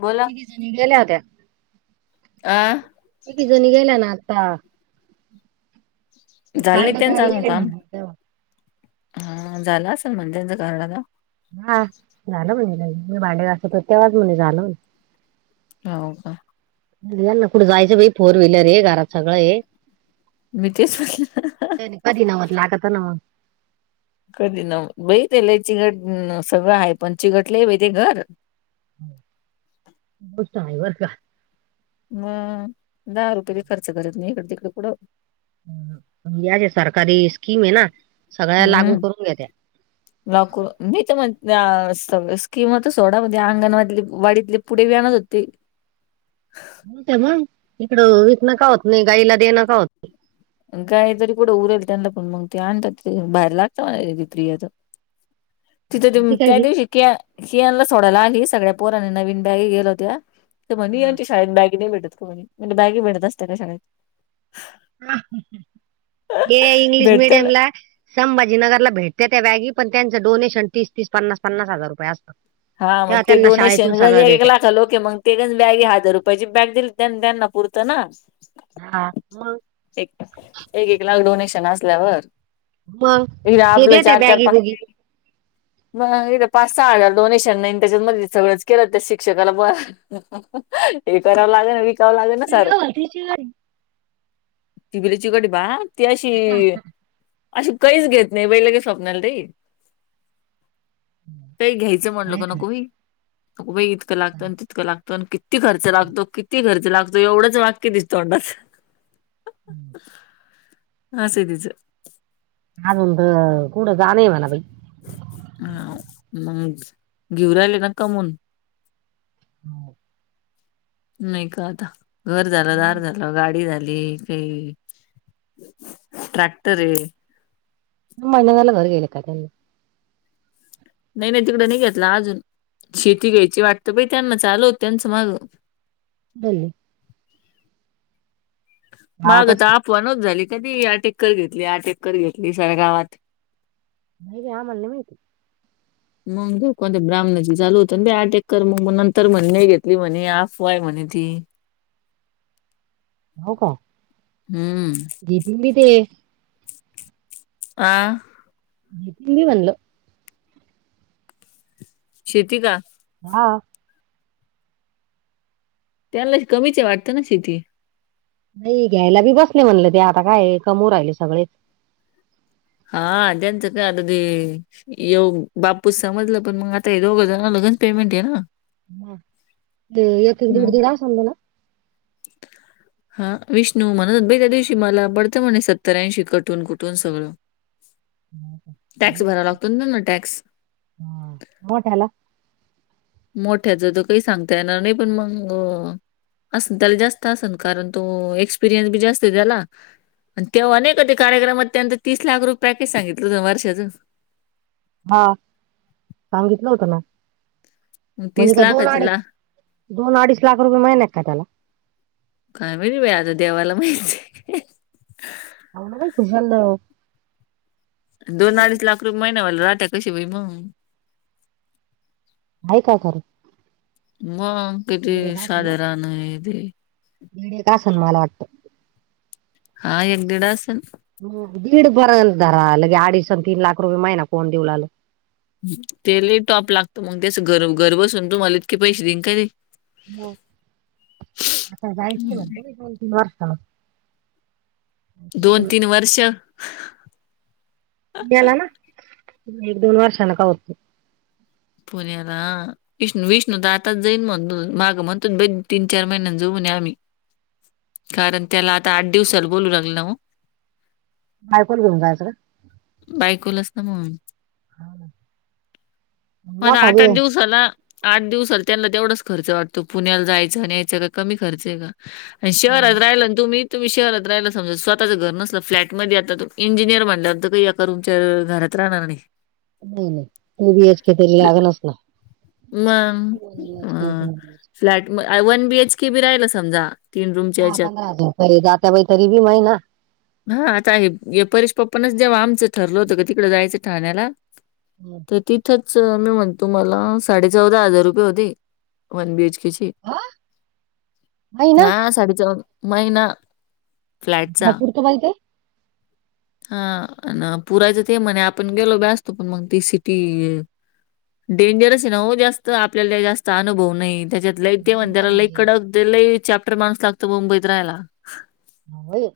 बोला. तीघीजणी गेल्या होत्या आं तीघीजणी गेल्या ना आता ते झालं कार्ड त्यांचं करायला अजून गेले काम. म्हण तेव्हा हा झालं असेल म्हणे त्यांच [unintelligible] हा झालं म्हणेज ल मी भांडे घासतो तेवज म्हणे झालं हो का या ना कुठे जायचं बाई फोर व्हीलर आहे घरात सगळं आहे मी तेच म्हटलं कधी नवत लागत [unintelligible] कधी न बाई तेला चिगट सगळं आहे पण चिगट लय बाई ते घर गोष्ट आहे बर का मग दहा रुपये बी खर्च करत नाही इकड तिकडे कुठं या ज्या सरकारी स्कीम आहे ना सगळ्या लागू करून घेत्या लॉकरू मी तर म्हण अह स्कीमच सोडा म्हणजे अंगणवाडी वाडीतली पुढव्यान जती होत मग तिकडं विकणं का होत नाही गाईला देणं का होत नाही गाय तरी कुठे उरेल त्यांना पण मग ते आणतात बाहेर लागतं [unintelligible] [inaudible] तिथे ती काय त्या जी दिवशी किया कियानला सोडायला आली सगळ्या पोराने नवीन बॅग घेत होत्या म्हणे यांच्या शाळेत बॅगी नाही भेटत, म्हणी म्हणजे बॅग भेटत असत का शाळेत ते इंग्लिश भेटत मीडियम ना. ला संभाजीनगरला भेटते त्या बॅगी पण त्यांचं डोनेशन तीस तीस पन्नास पन्नास हजार रुपये असत हा मग ते डोनेशन [unintelligible] एक लाखलोके मग तीनच बॅगे हजार रुपयाची बॅग दिली त्यां त्यांना पुरतं ना हा मग चे एक एक लाख डोनेशन असल्यावर मग इ ते आपलं देत्या चार चार बॅगी पा बुगी. इ पास आळ. डोशन त्याच्या सगळ के शिक्षकाला कराव लागे. च लाग ना सर तिबरीची कडी बा ती अशी काहीच घेत नाही बाई लग स्वप्नाला ताई काही घ्यायचं म्हणल का नको भई नको बा इतकं लागतं आणि तितकं लागतं. किती खर्च लागतो किती खर्च लागतो एवढंच वाक्य दिसतो अंडाच हा सधच. अजोंद कड जाान म ना बाई. हा मग घेऊ राहिले ना कमून हम्. नाही का आता घर झालं दार झालं गाडी झाली काही ट्रॅक्टर ये नम मला वर गले कात [unintelligible] नाही नाही तिकडं नाही घेतला अजून शेती घ्यायची वाटतं प त्यांना चाल हो त्यांचं मग बले माग गावातच तर का अफवनच झाली कनी अटेक्कर घेतली अटेक्कर घेतली सर गावात नाहीे आ मण मीती मग ज कोणत्या ब्राह्मणाची चाल होत ना अटेक कर मग मग नंतर म्हणे नाही घेतली म्हणे आफवाय म्हणे ती हो का? हम्म. जती मी ते आ. भीतीनी म्हणलो. शेती का? हा. त्यांना कमीचे वाटतं ना शेती नाही घ्यायला बी बसले म्हणले ते आता काय कमू राहिले सगळे. हा अजेनस का अदीी येऊ बापूस समजलं पण मग आता हे दोघंजण लगन पेमेंट आहे ना. हा ते एक एक दवड मग दिड सज ना. [unintelligible] हा विष्णू म्हणत भाई त्या दिवशी मला पडतं म्हणे सत्तऱऐंशी कटून कुठून सगळं. टॅक्स भरा लागतो ना ना टॅक्स हम मोटला. मोठ्याच त काही सांगता येणार नाही पण मग अस त्याला जास्त असल कारण तो एक्सपिरियन्स बी जास्त आहे त्याला आणि तेव्हा अक ते कार्यक्रमात त्यांचं तीस लाख रुपये पॅकेज सांगितलं वर्षाचं हा सांगितलं होतं ना. मग तीस म्हणजे का दोन लाखाचं अडीच ला दोन अडीच लाख रुपये मिळनात का त्याला काय म्हहि आता देवाला माहिती हो ना भाई खुश झा ना. दोन अडीस लाख रुपये महिनावाला राहत्या कशी बाई मग आहे का खरं. मग किती दीड साध राण ते का स मला वाटतं हा एक दिड असन. दीड बर्यंतरालंगे अडीस तीन लाख रुपये महिना कोण देऊला आल ते लय टॉप लागत मग त्याच घर घर बसून तुम्हाला इतके पैसे देईन कायरे? हो आता जायच हम्म. वाटतय दोन तीन वाजता! दोन तीन वर्ष! गेला ना! एक दोन वर्षा न का होत. पुन्हा ला. विष्णू विष्णू तर आताच जाईन म्हण मागं म्हणतोच बई तीन चार महिन्यां जाऊन आम्ही. कारण त्याला आता आठ दिवसाला बोलू लागलं मग. मायकोल घेऊन कायचं. बायकोलाच ना म्हणून! हा ना. मला आठ आठ दिवसाला आठ दिवसला त्यांना तेवढाच खर्च वाटतो पुण्याला जायचं आणि यायचं काय कमी खर्च आहे का? आणि शहरात नाही राहिला ना तुम्ही तुम्ही शहात राहिला समजा स्वःचं घर नसल फ्लॅटध्ये आता त इंजिनियर म्हणल्यानंतर काय रूम च्या घरात राहणार नाही. नाही नाही, टू बीएचके तरी लागेलच ना! मग अ, फ्लॅट म वन बीएच के बी राहिल समजा! रूमच्या दहा ह्याच्यात. पंधरा हजार रुपये जात्या बाई तरी बी होय ना? हा आता आहे परेश पप्पानाच जेव्हा आमचं ठरलं होतं का तिकडं जायचं ठाण्याला [unintelligible] तिथेच मी म्हणतो मला साडे चौदा हजार रुपये होते वन बीएचकेचे. हा महिना हा साडेचा चौदा महिना. काय फ्लॅटचा. पुरतं बाई ते! हा पुरायचं ते म्हणे आपण गेलो बी असतो, पण मग ती सिटी डेंजरच आहे ना ओ जास्त आपल्याला जास्त अनुभव नाही त्याच्यात लय ते म्हणतान डेंजर त्याला लईक म्हणजे कडक लई चॅप्टर माणूस लागतो मुंबईत राहायला. होय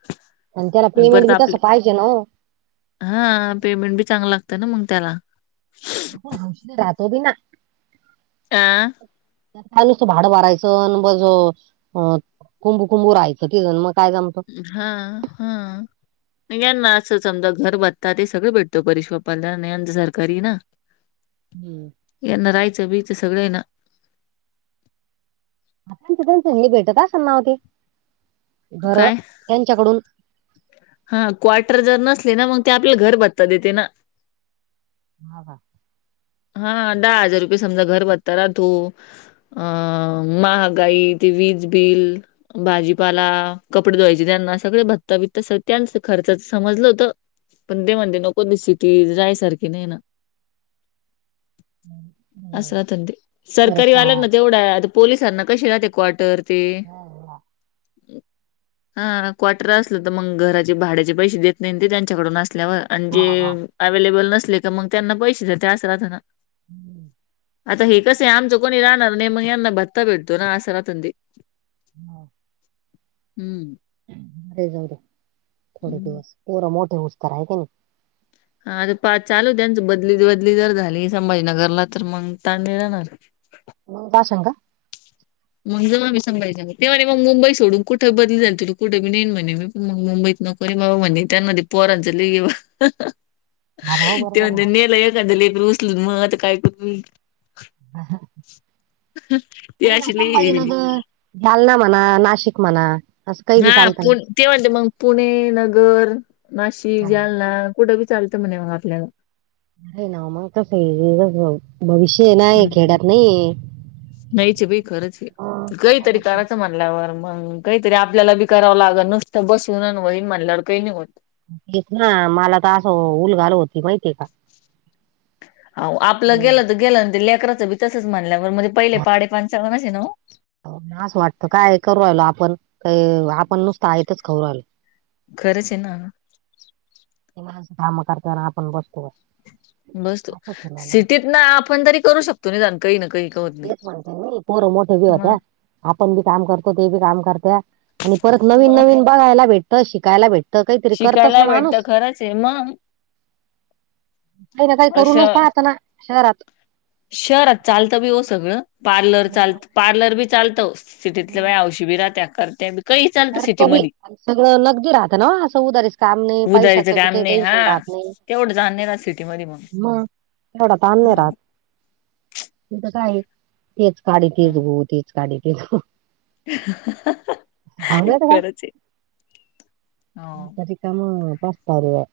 पण त्याला पेमेंट बी तसं पाहिजे ना ओ? हा पेमेंट बी चांगलं लागतं ना मग त्याला! हा हौशीन बी राहतो बी ना. आ! काय नुसतं भाडं भारायचं आणि बज अ कुंबू कुंबू राहायंच तिथ मग काय जमायचं. हा हा! याना असं समजा घर बघता ते सगळं भेटतो परेश बाप्पाला नाही याचं सरकारी आहे ना? [inaudible] हम्म! यांना राहायचं बियचं सगळं आहे ना? आता त्याचं त्याचं हे भेटत असलं ना ओ ते घर त्यांच्याकडून! हा क्वार्टर जर नसले ना मग ते आपल्या घर बत्ता देते ना? हा हा! हा दहा हजार रुपये समजा घर बत्ता राहतो. अं महागाई ती वीज बिल भाजीपाला, कपडे धूवायचे त्यांना सगळे भत्ताभित्त त्यांच खर्चच समजलं होतं. पण ते म्हणते नको ती सिटी जायसारखी नाही ना. [inaudible] असं राहते ते परत सरकारी शाळा वाल्यांना तेवढ आहे आता पोलिसांना कशी राहते कोर्टर ते! हा हा क्वार्टर असल तर मग घराचे भाड्याचे पैसे देत नाही ते त्यांच्याकडून असल्यावर. आणि हा हा, हा. जे अवे्लेबल नसले का मग त्यांना पैसे देते अस राहतना. [inaudible] आता हे कसं आहे आमचं कोणी राहणार नाही मग यांना भत्ता भेटतोयना आस राहतय. हो. हम्म! ते जाऊ दे थोडे हम्म. दिवस पोरे मोठे होसतोवर आहे का नाय हा चालू आहे त्यांच बदली-बदली जर झाली. संभाजीनगरला तर मग ताय मी राहणार. [unintelligible] मग जेव्हा मी सांगायचे ग तेवा-तेवा मग मुंबई सोडून कुठे बदली झाली तु कुठे पण नन्हेण म्हणे म पण मग मुंबईत नोकरी मव म्हणणे त्यांना पोरांच ल येव हा ना हो ते बरोबर आहे म्हणते ना. नेल एखादं लेकरू उचलून मग आता काय करू मी ते नाही ना अशी लई संभाजीनगर जालना म्हणा नाशिक म्हणा असं काही बी हा चालत ना पु ते म्हणते मग पुणे नगर नाशिक हा. जालना कुठं ब चालतं म्हणे मग आपल्याला. अरे नाव मग तस भविष्य नाही खेडत नाही. नाहीचे बाई खरंच हा, आहे काय काहीतरी करते करायचं म्हणल्यावर मग. काहीतरी आपल्याला बी कराव लागल नुसतं बसून वहीण म्हणल्यावर काही नाही होत. ते ना मला तर असं उल घाल होती माहि. आपलं हम्म. गेलं तर गेलं ते लेकराच भ. तसंच म्हणलंवर मध्येे पहिले पाडे पनंचाव्वनच न्हवं नास वाटतं काय करू राहिलो आपण काही आपण नुसतं आहेथच खाऊ राहिलो. खरंच आहे ना काम करताना आपण बसतो. बसतो असंच होऊ राहिलं सिटीत ना आपण तरी करू शकतो. नाही जाण काही ना काही का होत नाही. तेच म्हणते मी पोर मोठे बी होत्या मग आपण बी काम करतो ते बी काम करत्या. आणि परत मग नवीन-नवीन बघायला भेटत शिकायला भेटतं. तर काहीतरी करतस शिकायला ना भेटत माणूस खरंच आहे मग काही ना काही करूनच असं पाहत ना शहरात शहरात चालतं बी हो सगळं पार्लर चालत पार्लर बी चालतं सिटीतल्या वे वष बिरा त्या करत्याबी करते बी सगळं नगदी राहतं ना असं उदारीच काम नाही उदारीचं पैशाचं बी काम काही नाही हा टेन्शन राहत नाही. तेवढं जा नाही ना राहत सिटीमध्ये मग तेवढा ताण नाही राहात ह तिथ काय तेच काडी तेच गो तेच काडी ते थो आवडत खरचे मधी का काम पस्ताव रे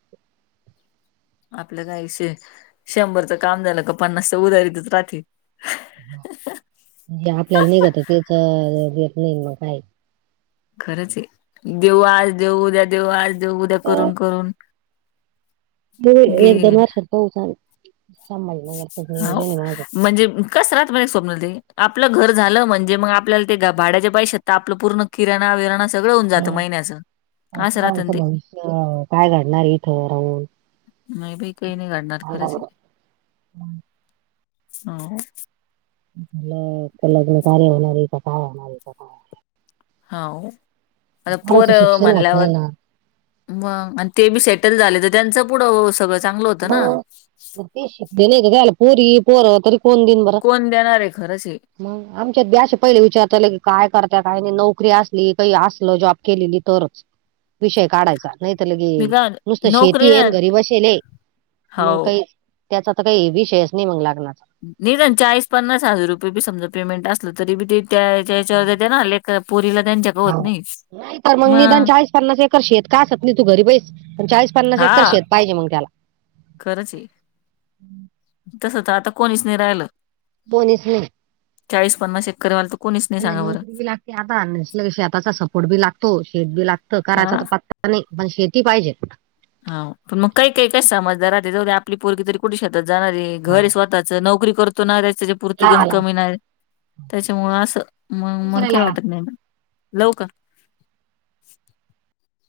आपलं काहीे शंभरचं काम झालं का पन्नासच उदारीतच राहतील. ते आपल्याला निघत केच घेत नाही मग काय खरंच आहे देऊ आज-देऊ उद्या-देऊ आज-देऊ उद्या करून-करून म एक दोन वर्षात पहच झालं संभाजीनगर करत हो नियोजन आहे माझ म्हणजे कस रात मला एक स्वप्न दे आपलं घर झालं म्हणजे मग आपल्याला ते भाड्याचे पैशात आपलं पूर्ण किराणा विराणा सगळं होऊन जातं हं महिन्याचं असं राहत ना आमचं ते भविष्य काय घडणार इथं राहून नाही बी काही नाही घडणार सांगा खरंच आहे. बरं. हो ल लग्न कार्य होणार आहे का काय होणार आहे. काय हो आता पोर पोरांचं शिक्षण होत म्हणल्यावर नाही ना मग आणि ते बी सेटल झाले तर त्यांचं पुढं हो सगळं चांगलं होतं ना मग ते शिकलेले नाही का त्याला पोरी पोर तरी कोण दिल बर कोण देणार आहे खरंच हे मग आमच्यात ब्या अस पहिले विचारताले की काय करता काही नाही नोकरी असली काही असलं जॉब केलेली तोरच विषय काढायचा नाहीत लगी मी काय म्हणते, नुसतं नोकरी शेती ना येन घरी बसेले आहे. मग हो काही त्याचा तर काही विषयच नाही मग लागणारचा नाही जा चाळीस पन्नास हजार रुपये बी समजा पेमेंट असल तरी बी ते त्याच्यावर नाले प पुरीला दिन तर मग निदान ळी पन्नास एकर शेत का होतली तू घरी बेस पण चास पन्नास हा एकर शेत पाहिजे मग त्याला खरंच आहे तस तर आता कोणीच नाही राहिलं. बोनीस नाही. शेकरवाल त को नोकरी बी लागते आता शेताचा सपोर्ट बी लागतो शेत बी लागत हा करायचा पत्ता नाही पण शेती पाहिजे. हाव पण मग काही-काही काय समजदार राहत्या एवढ्या आप आपली पोरगी तरी कुठ शेतात जाणार आहे हा घर स्वतःच नोकरी करतो ना त्याच्या पूर्ती लावा गंज लावा कमी नाही. त्याच्यामुळं असं म मग दुसऱ्या काही लावा वाटत नाही ना लव का?